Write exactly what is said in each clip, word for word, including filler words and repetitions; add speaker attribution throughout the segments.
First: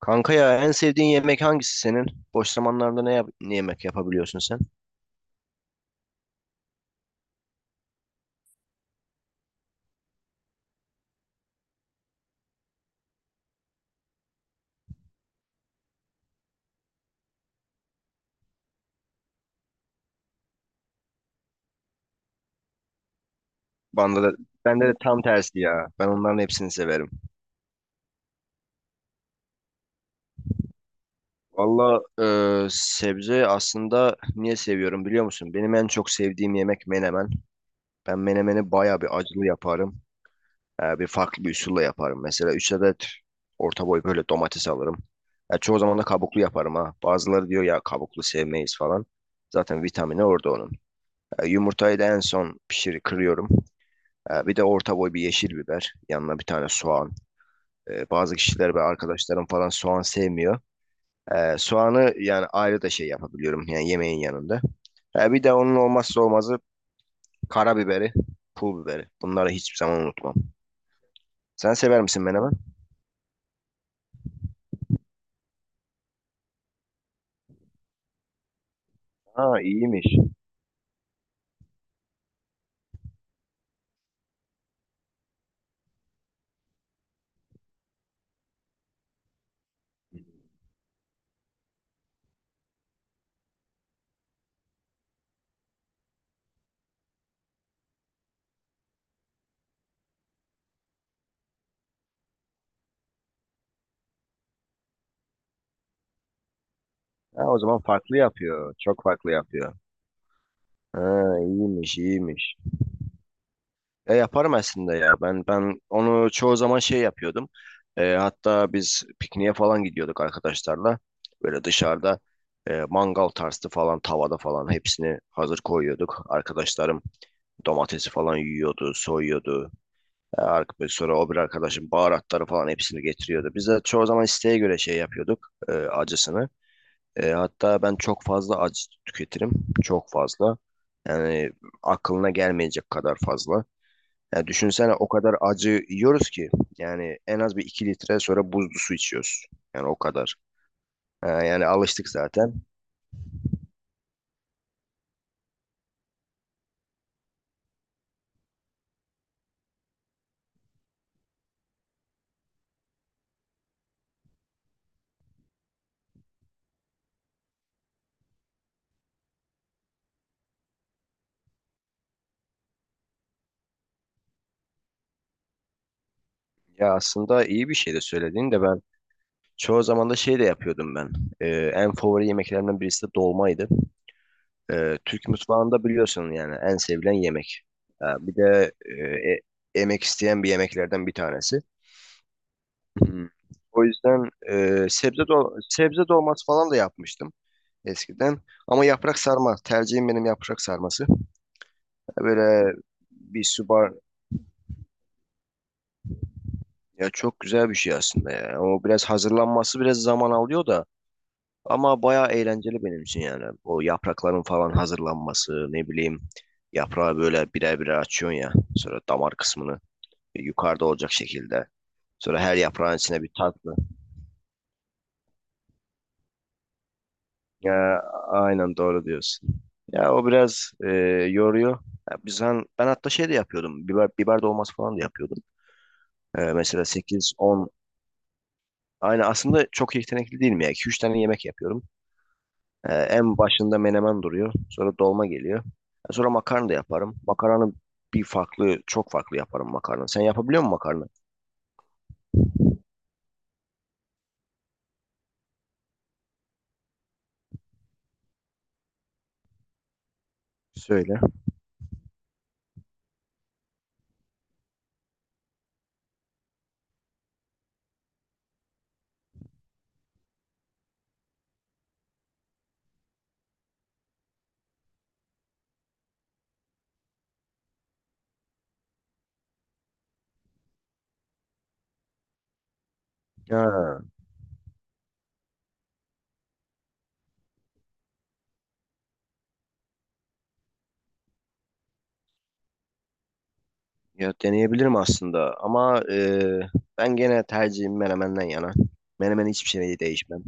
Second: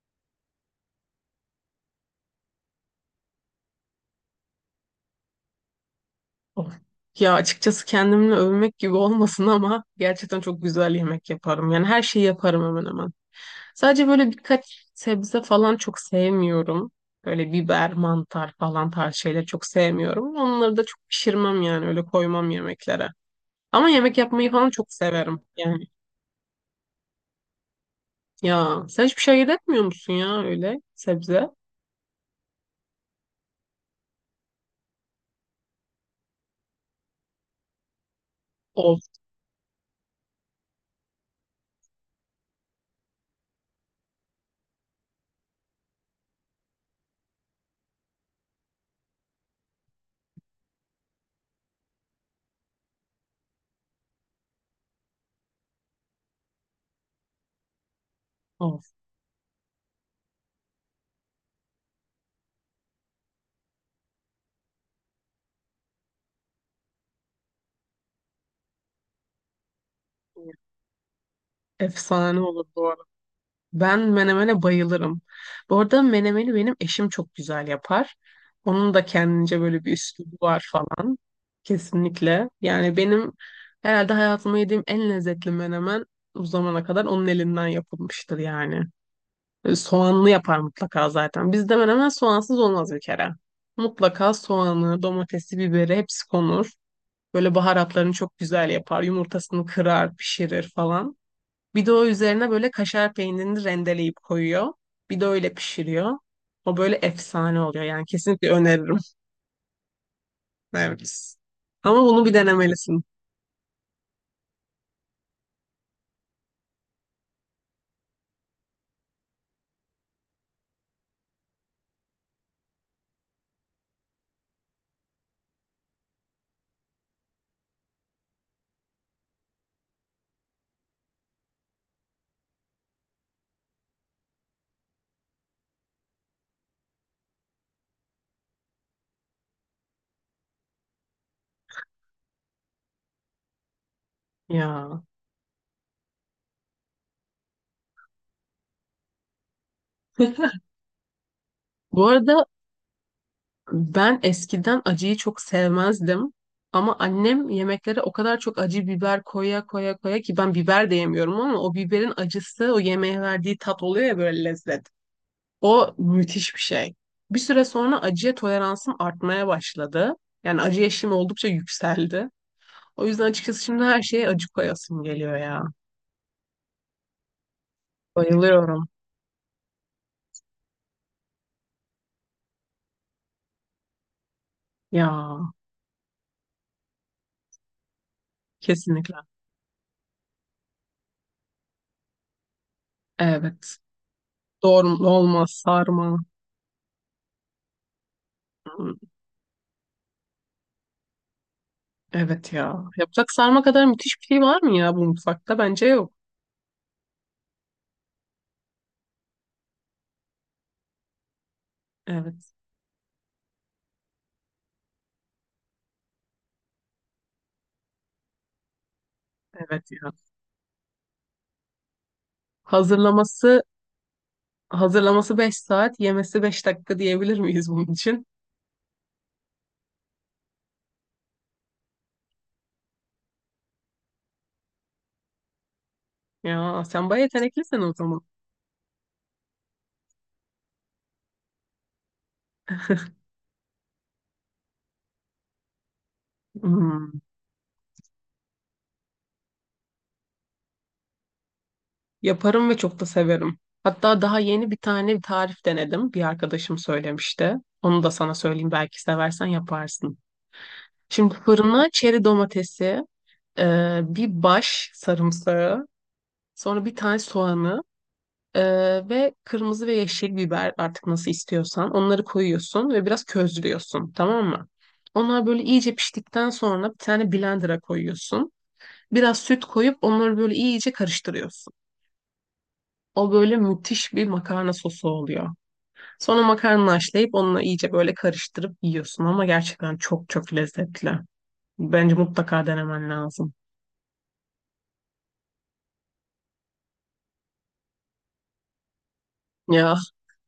Speaker 1: Kanka ya en sevdiğin yemek hangisi senin? Boş zamanlarda ne, yap- ne yemek yapabiliyorsun sen?
Speaker 2: Of. Ya açıkçası kendimle övmek gibi olmasın ama gerçekten çok güzel yemek yaparım. Yani her şeyi yaparım hemen hemen. Sadece böyle birkaç sebze falan çok sevmiyorum. Böyle biber, mantar falan tarz şeyleri çok sevmiyorum. Onları da çok pişirmem yani öyle koymam yemeklere. Ama yemek
Speaker 1: Bende de,
Speaker 2: yapmayı falan
Speaker 1: bende
Speaker 2: çok
Speaker 1: de tam
Speaker 2: severim
Speaker 1: tersi
Speaker 2: yani.
Speaker 1: ya. Ben onların hepsini severim.
Speaker 2: Ya sen hiçbir şey ayırt etmiyor musun ya öyle sebze?
Speaker 1: Valla e, sebze aslında niye seviyorum biliyor musun? Benim en çok sevdiğim yemek menemen. Ben menemeni
Speaker 2: Of
Speaker 1: baya bir acılı yaparım. E, bir farklı bir usulla yaparım. Mesela üç adet orta boy böyle domates alırım. Ya çoğu zaman da kabuklu yaparım ha. Bazıları diyor ya kabuklu sevmeyiz falan. Zaten vitamini orada onun. E, yumurtayı da en son pişir kırıyorum. Ee, bir de orta boy bir yeşil biber. Yanına bir tane soğan. Ee, bazı kişiler ve
Speaker 2: of.
Speaker 1: arkadaşlarım falan soğan sevmiyor. Ee, soğanı yani ayrı da şey yapabiliyorum. Yani yemeğin yanında. Ee, bir de onun olmazsa olmazı karabiberi, pul biberi. Bunları hiçbir zaman unutmam. Sen sever misin
Speaker 2: Efsane
Speaker 1: menemen?
Speaker 2: olur bu arada. Ben menemene bayılırım. Bu arada menemeni benim eşim çok güzel yapar. Onun da
Speaker 1: Ha,
Speaker 2: kendince böyle bir
Speaker 1: iyiymiş.
Speaker 2: üslubu var falan. Kesinlikle. Yani benim herhalde hayatımda yediğim en lezzetli menemen bu zamana kadar onun elinden yapılmıştır yani. E, Soğanlı yapar mutlaka zaten. Bizde menemen soğansız olmaz bir kere. Mutlaka soğanı, domatesi, biberi hepsi konur. Böyle baharatlarını çok güzel yapar. Yumurtasını kırar, pişirir falan. Bir de o üzerine böyle kaşar peynirini rendeleyip koyuyor. Bir de öyle pişiriyor. O böyle
Speaker 1: Ha, o
Speaker 2: efsane
Speaker 1: zaman
Speaker 2: oluyor. Yani
Speaker 1: farklı
Speaker 2: kesinlikle
Speaker 1: yapıyor.
Speaker 2: öneririm.
Speaker 1: Çok farklı yapıyor. Ha,
Speaker 2: Evet.
Speaker 1: iyiymiş,
Speaker 2: Ama bunu bir
Speaker 1: iyiymiş.
Speaker 2: denemelisin.
Speaker 1: E, yaparım aslında ya. Ben ben onu çoğu zaman şey yapıyordum. E, hatta biz pikniğe falan gidiyorduk arkadaşlarla. Böyle dışarıda e, mangal tarzı falan tavada falan hepsini hazır koyuyorduk. Arkadaşlarım domatesi falan yiyordu, soyuyordu. E, ar- sonra o bir arkadaşım baharatları falan hepsini getiriyordu. Biz de çoğu zaman isteğe göre şey yapıyorduk e, acısını. E, hatta ben çok fazla acı tüketirim. Çok fazla. Yani aklına gelmeyecek kadar fazla. Ya düşünsene
Speaker 2: Ya.
Speaker 1: o kadar acı yiyoruz ki yani en az bir iki litre sonra buzlu su içiyoruz. Yani o kadar. Ee, yani
Speaker 2: Bu
Speaker 1: alıştık
Speaker 2: arada
Speaker 1: zaten.
Speaker 2: ben eskiden acıyı çok sevmezdim. Ama annem yemeklere o kadar çok acı biber koya koya koya ki ben biber de yemiyorum ama o biberin acısı o yemeğe verdiği tat oluyor ya böyle lezzet. O müthiş bir şey. Bir süre sonra acıya toleransım artmaya başladı. Yani acı eşiğim oldukça yükseldi. O yüzden açıkçası şimdi her şeye acı koyasım geliyor ya.
Speaker 1: Ya aslında iyi bir şey de söylediğin de ben
Speaker 2: Bayılıyorum.
Speaker 1: çoğu zaman da şey de yapıyordum ben. Ee, en favori yemeklerimden birisi de dolmaydı. Ee, Türk
Speaker 2: Ya
Speaker 1: mutfağında biliyorsun yani en sevilen yemek. Ha, bir de e,
Speaker 2: kesinlikle.
Speaker 1: e- emek isteyen bir yemeklerden bir tanesi. Hmm.
Speaker 2: Evet.
Speaker 1: O yüzden e,
Speaker 2: Doğru
Speaker 1: sebze
Speaker 2: olmaz
Speaker 1: dol sebze
Speaker 2: sarma.
Speaker 1: dolması falan da yapmıştım eskiden. Ama
Speaker 2: Hı,
Speaker 1: yaprak sarma. Tercihim benim yaprak sarması.
Speaker 2: evet
Speaker 1: Böyle
Speaker 2: ya. Yapacak
Speaker 1: bir
Speaker 2: sarma kadar
Speaker 1: subar
Speaker 2: müthiş bir şey var mı ya bu mutfakta? Bence yok.
Speaker 1: ya çok güzel bir şey aslında ya. O biraz hazırlanması biraz zaman alıyor da ama bayağı
Speaker 2: Evet.
Speaker 1: eğlenceli benim için yani. O yaprakların falan hazırlanması, ne bileyim, yaprağı böyle birer birer açıyorsun ya. Sonra damar kısmını
Speaker 2: Evet ya.
Speaker 1: yukarıda olacak şekilde. Sonra her yaprağın içine bir
Speaker 2: Hazırlaması
Speaker 1: tatlı.
Speaker 2: hazırlaması beş saat, yemesi beş dakika diyebilir miyiz bunun
Speaker 1: Ya
Speaker 2: için?
Speaker 1: aynen doğru diyorsun. Ya o biraz e, yoruyor. Ya biz han- ben hatta şey de yapıyordum. Biber biber dolması falan da yapıyordum. Ee,
Speaker 2: Ya
Speaker 1: mesela
Speaker 2: sen bayağı
Speaker 1: sekiz on.
Speaker 2: yeteneklisin o zaman.
Speaker 1: Aynı aslında çok yetenekli değilim ya. iki üç tane yemek yapıyorum. Ee, en başında menemen duruyor. Sonra dolma geliyor. Ee, Sonra makarna da yaparım.
Speaker 2: Hı.
Speaker 1: Makarnanı bir farklı, çok farklı yaparım makarna. Sen yapabiliyor musun makarna?
Speaker 2: Yaparım ve çok da severim. Hatta daha yeni bir tane bir tarif denedim. Bir arkadaşım söylemişti. Onu da sana söyleyeyim belki seversen yaparsın.
Speaker 1: Söyle.
Speaker 2: Şimdi fırına çeri domatesi, e, bir baş sarımsağı, sonra bir tane soğanı e, ve kırmızı ve yeşil biber artık nasıl istiyorsan onları koyuyorsun ve biraz közlüyorsun, tamam mı? Onlar böyle iyice piştikten sonra bir tane blender'a koyuyorsun. Biraz süt koyup onları böyle iyice karıştırıyorsun. O böyle
Speaker 1: Ha,
Speaker 2: müthiş bir makarna sosu oluyor. Sonra makarnayı haşlayıp onunla iyice böyle karıştırıp yiyorsun ama gerçekten çok çok lezzetli. Bence mutlaka denemen lazım.
Speaker 1: ya deneyebilirim aslında ama e, ben gene tercihim menemenden yana. Menemen hiçbir
Speaker 2: Ya
Speaker 1: şey değişmem.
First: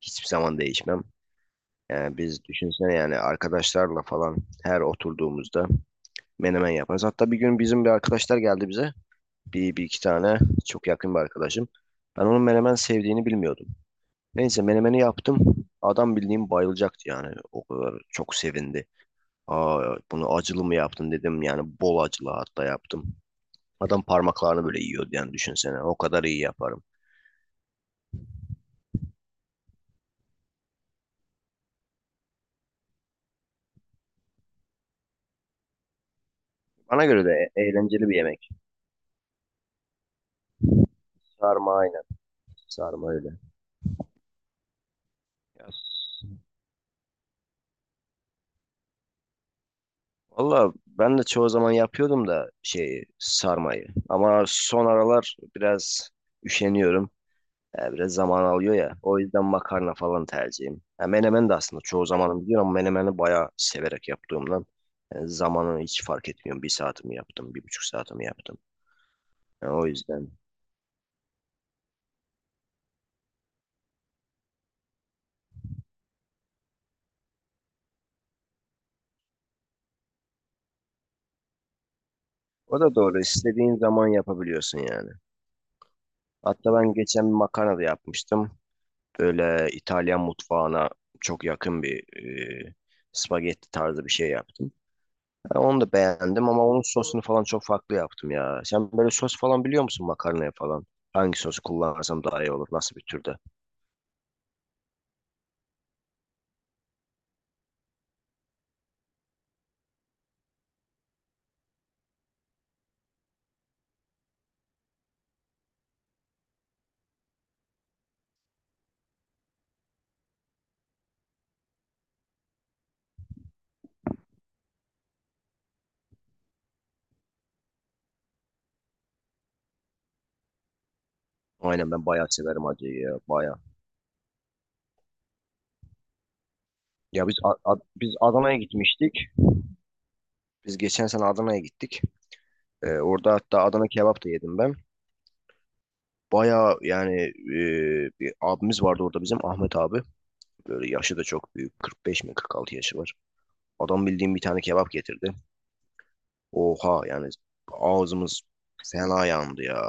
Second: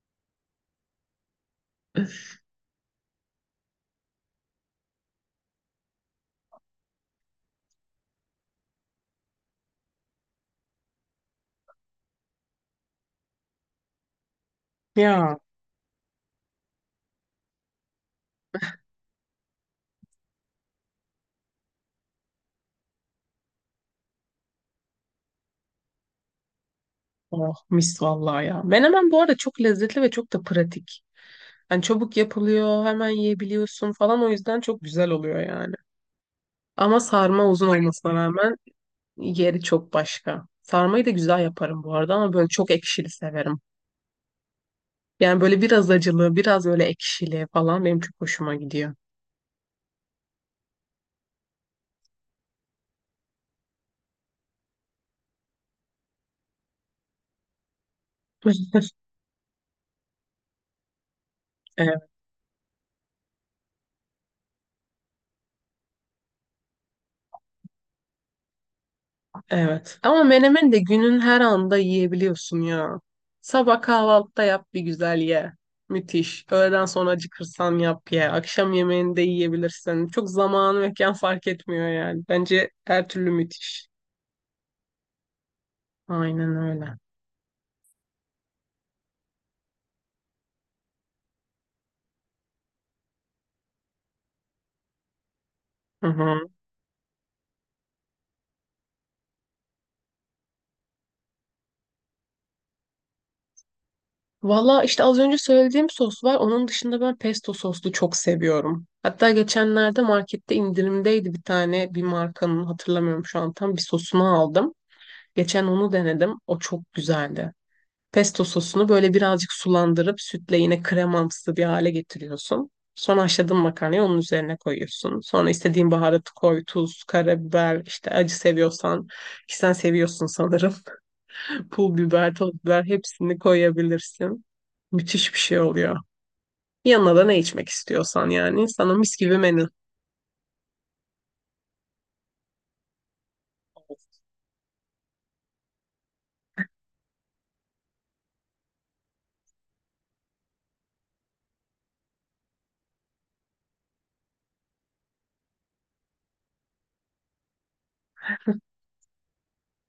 Speaker 1: Hiçbir zaman değişmem. Yani biz düşünsene yani arkadaşlarla falan her oturduğumuzda menemen yaparız. Hatta bir gün bizim bir arkadaşlar geldi bize. Bir, bir iki tane çok yakın bir arkadaşım. Ben onun menemen sevdiğini bilmiyordum. Neyse menemeni
Speaker 2: ya
Speaker 1: yaptım. Adam bildiğim bayılacaktı yani. O kadar çok sevindi. Aa, bunu acılı mı yaptın dedim. Yani bol acılı hatta yaptım. Adam parmaklarını böyle yiyordu yani düşünsene. O kadar iyi yaparım.
Speaker 2: oh mis vallahi ya. Menemen bu arada çok lezzetli ve çok da pratik. Yani çabuk yapılıyor, hemen yiyebiliyorsun falan o yüzden çok güzel oluyor yani. Ama
Speaker 1: Bana göre de
Speaker 2: sarma
Speaker 1: e-
Speaker 2: uzun
Speaker 1: eğlenceli
Speaker 2: olmasına
Speaker 1: bir yemek.
Speaker 2: rağmen yeri çok başka. Sarmayı da güzel
Speaker 1: Sarma
Speaker 2: yaparım bu
Speaker 1: aynen.
Speaker 2: arada ama böyle çok ekşili
Speaker 1: Sarma öyle.
Speaker 2: severim. Yani böyle
Speaker 1: Ya,
Speaker 2: biraz acılı, biraz öyle ekşili falan benim çok hoşuma gidiyor.
Speaker 1: valla ben de çoğu zaman yapıyordum da şeyi sarmayı. Ama son aralar biraz üşeniyorum. E, biraz zaman alıyor ya. O yüzden makarna falan tercihim. Ha, menemen de aslında çoğu
Speaker 2: Evet.
Speaker 1: zamanım gidiyor ama menemeni bayağı severek yaptığımdan e, zamanı hiç fark etmiyorum. Bir saatimi yaptım, bir buçuk saatimi yaptım. Yani o
Speaker 2: Evet. Ama
Speaker 1: yüzden.
Speaker 2: menemen de günün her anda yiyebiliyorsun ya. Sabah kahvaltıda yap bir güzel ye. Müthiş. Öğleden sonra acıkırsan yap ye. Akşam yemeğini de yiyebilirsin. Çok zaman mekan fark etmiyor yani. Bence
Speaker 1: O da
Speaker 2: her
Speaker 1: doğru.
Speaker 2: türlü
Speaker 1: İstediğin
Speaker 2: müthiş.
Speaker 1: zaman yapabiliyorsun yani.
Speaker 2: Aynen
Speaker 1: Hatta ben
Speaker 2: öyle.
Speaker 1: geçen bir makarna da yapmıştım. Böyle İtalyan mutfağına çok yakın bir e, spagetti tarzı bir şey yaptım. Ben onu da
Speaker 2: Hı hı.
Speaker 1: beğendim ama onun sosunu falan çok farklı yaptım ya. Sen böyle sos falan biliyor musun makarnaya falan? Hangi sosu kullansam daha iyi olur? Nasıl bir türde?
Speaker 2: Valla işte az önce söylediğim sos var. Onun dışında ben pesto soslu çok seviyorum. Hatta geçenlerde markette indirimdeydi, bir tane bir markanın hatırlamıyorum şu an tam, bir sosunu aldım. Geçen onu denedim. O çok güzeldi. Pesto sosunu böyle birazcık sulandırıp sütle yine kremamsı bir hale getiriyorsun. Sonra haşladığın makarnayı onun üzerine koyuyorsun. Sonra istediğin baharatı koy, tuz, karabiber, işte acı seviyorsan, ki sen seviyorsun sanırım.
Speaker 1: Aynen,
Speaker 2: Pul
Speaker 1: ben bayağı
Speaker 2: biber, toz
Speaker 1: severim
Speaker 2: biber
Speaker 1: acıyı ya,
Speaker 2: hepsini
Speaker 1: bayağı.
Speaker 2: koyabilirsin. Müthiş bir şey oluyor. Yanına da
Speaker 1: Ya biz
Speaker 2: ne içmek
Speaker 1: A- A- biz
Speaker 2: istiyorsan
Speaker 1: Adana'ya
Speaker 2: yani. Sana
Speaker 1: gitmiştik.
Speaker 2: mis gibi menü.
Speaker 1: Biz geçen sene Adana'ya gittik. Ee, orada hatta Adana kebap da yedim ben. Bayağı yani, e, bir abimiz vardı orada, bizim Ahmet abi. Böyle yaşı da çok büyük. kırk beş mi kırk altı yaşı var. Adam bildiğim bir tane kebap getirdi. Oha yani, ağzımız fena yandı ya.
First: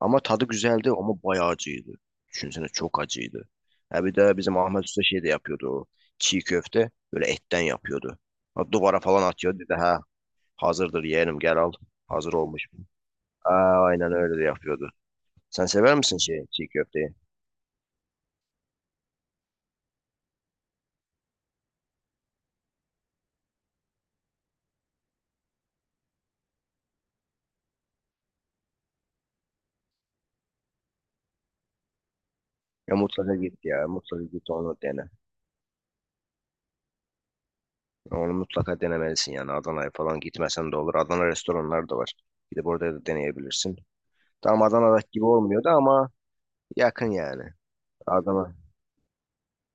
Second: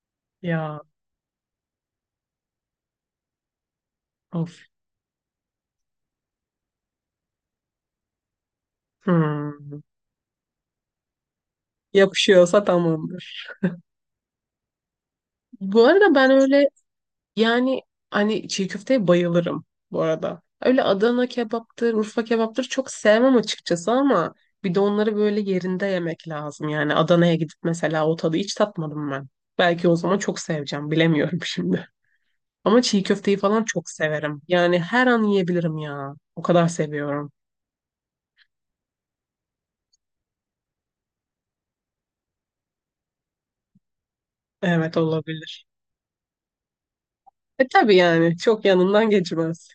Speaker 1: Ama tadı
Speaker 2: Ya
Speaker 1: güzeldi, ama bayağı acıydı. Düşünsene, çok acıydı. Ha, bir de bizim
Speaker 2: of.
Speaker 1: Ahmet Usta şey de yapıyordu o. Çiğ köfte böyle etten yapıyordu. Ha, duvara falan atıyordu dedi
Speaker 2: Hmm.
Speaker 1: ha, hazırdır yeğenim gel al. Hazır olmuş.
Speaker 2: Yapışıyorsa tamamdır.
Speaker 1: Aa, aynen öyle de yapıyordu. Sen
Speaker 2: Bu
Speaker 1: sever
Speaker 2: arada
Speaker 1: misin
Speaker 2: ben
Speaker 1: şey,
Speaker 2: öyle.
Speaker 1: çiğ köfteyi?
Speaker 2: Yani hani çiğ köfteye bayılırım bu arada. Öyle Adana kebaptır, Urfa kebaptır çok sevmem açıkçası ama bir de onları böyle yerinde yemek lazım. Yani Adana'ya gidip mesela o tadı hiç tatmadım ben. Belki o zaman çok seveceğim, bilemiyorum şimdi. Ama
Speaker 1: Ya
Speaker 2: çiğ
Speaker 1: mutlaka
Speaker 2: köfteyi
Speaker 1: git,
Speaker 2: falan
Speaker 1: ya
Speaker 2: çok
Speaker 1: mutlaka
Speaker 2: severim.
Speaker 1: git onu
Speaker 2: Yani
Speaker 1: dene.
Speaker 2: her an yiyebilirim ya. O kadar seviyorum.
Speaker 1: Onu mutlaka denemelisin, yani Adana'ya falan gitmesen de olur. Adana restoranları da var. Gidip orada da deneyebilirsin. Tam
Speaker 2: Evet,
Speaker 1: Adana'daki gibi
Speaker 2: olabilir.
Speaker 1: olmuyordu ama yakın yani.
Speaker 2: E tabii yani
Speaker 1: Adana.
Speaker 2: çok yanından geçmez.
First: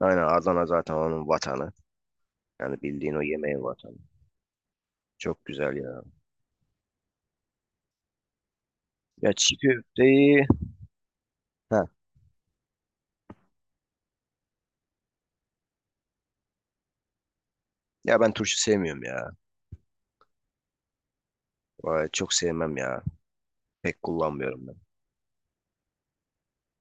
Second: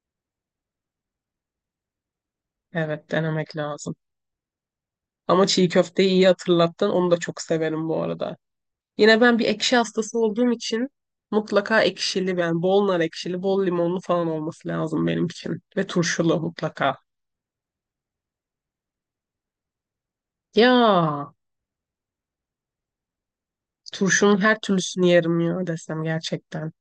Speaker 1: Aynen, Adana zaten onun vatanı. Yani
Speaker 2: Evet,
Speaker 1: bildiğin o
Speaker 2: denemek
Speaker 1: yemeğin vatanı.
Speaker 2: lazım.
Speaker 1: Çok
Speaker 2: Ama çiğ
Speaker 1: güzel ya.
Speaker 2: köfteyi iyi hatırlattın. Onu da çok severim bu arada. Yine
Speaker 1: Ya
Speaker 2: ben bir
Speaker 1: çiğ
Speaker 2: ekşi hastası
Speaker 1: köfteyi...
Speaker 2: olduğum için mutlaka
Speaker 1: Ha.
Speaker 2: ekşili yani bol nar ekşili, bol limonlu falan olması lazım benim için. Ve turşulu mutlaka.
Speaker 1: Ya ben turşu sevmiyorum ya.
Speaker 2: Ya
Speaker 1: Vay, çok sevmem ya. Pek
Speaker 2: turşunun her
Speaker 1: kullanmıyorum ben.
Speaker 2: türlüsünü yerim ya desem gerçekten.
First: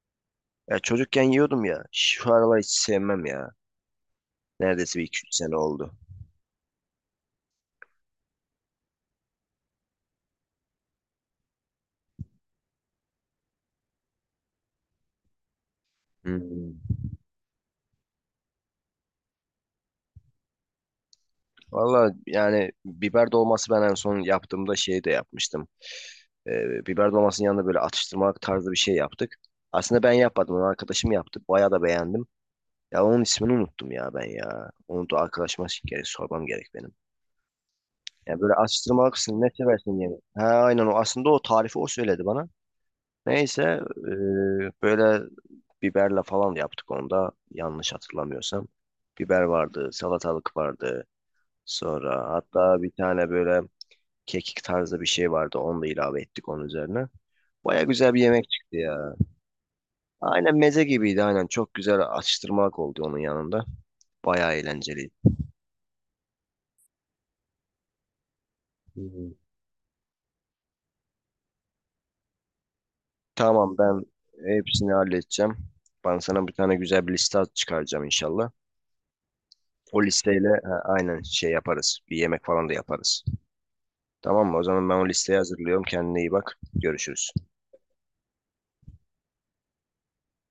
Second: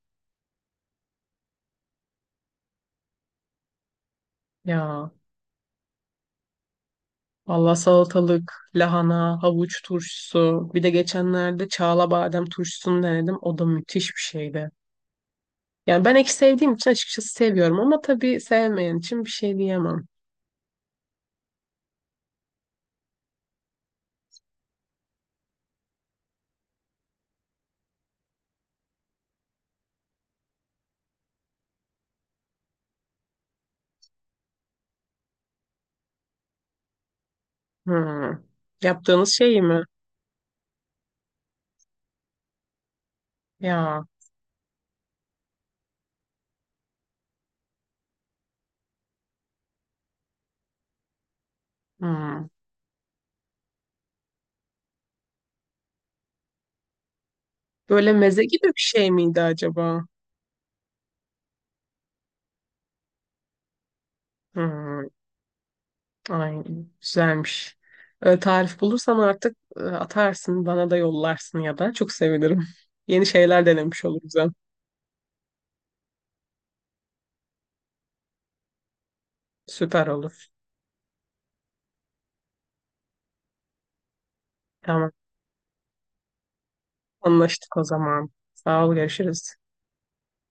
Speaker 1: Ya çocukken yiyordum ya. Şu aralar hiç sevmem ya. Neredeyse bir
Speaker 2: Ya
Speaker 1: iki üç sene oldu.
Speaker 2: valla salatalık, lahana, havuç turşusu. Bir de geçenlerde çağla badem turşusunu denedim. O da müthiş bir şeydi. Yani ben ekşi sevdiğim
Speaker 1: Hmm.
Speaker 2: için açıkçası seviyorum ama tabii sevmeyen için bir şey diyemem.
Speaker 1: Valla yani, biber dolması ben en son yaptığımda şey de yapmıştım. Ee, biber dolmasının yanında böyle atıştırmalık tarzı bir şey yaptık. Aslında ben yapmadım, onu arkadaşım yaptı. Bayağı da beğendim. Ya onun ismini unuttum ya ben ya. Onu da arkadaşıma gerek, sormam gerek benim.
Speaker 2: Hmm.
Speaker 1: Ya böyle atıştırmalık,
Speaker 2: Yaptığınız
Speaker 1: atıştırmalıksın ne
Speaker 2: şey mi?
Speaker 1: seversin diye. Ha aynen, o aslında o tarifi o söyledi bana. Neyse
Speaker 2: Ya.
Speaker 1: e, böyle biberle falan yaptık onda, yanlış hatırlamıyorsam. Biber vardı, salatalık vardı. Sonra
Speaker 2: Hmm.
Speaker 1: hatta bir tane böyle kekik tarzı bir şey vardı. Onu da ilave ettik onun üzerine. Baya
Speaker 2: Böyle
Speaker 1: güzel bir
Speaker 2: meze
Speaker 1: yemek
Speaker 2: gibi bir
Speaker 1: çıktı
Speaker 2: şey
Speaker 1: ya.
Speaker 2: miydi acaba?
Speaker 1: Aynen meze gibiydi, aynen. Çok güzel atıştırmalık oldu onun yanında. Baya
Speaker 2: Hmm,
Speaker 1: eğlenceliydi.
Speaker 2: ay güzelmiş. Ee, tarif
Speaker 1: Hı
Speaker 2: bulursan
Speaker 1: hı.
Speaker 2: artık e, atarsın, bana da yollarsın ya da çok sevinirim. Yeni şeyler
Speaker 1: Tamam,
Speaker 2: denemiş
Speaker 1: ben
Speaker 2: oluruz hem.
Speaker 1: hepsini halledeceğim. Ben sana bir tane güzel bir liste çıkaracağım inşallah. O
Speaker 2: Süper olur.
Speaker 1: listeyle ha, aynen şey yaparız. Bir yemek falan da yaparız. Tamam mı? O zaman ben o
Speaker 2: Tamam,
Speaker 1: listeyi hazırlıyorum. Kendine iyi bak. Görüşürüz.
Speaker 2: anlaştık o zaman. Sağ ol, görüşürüz.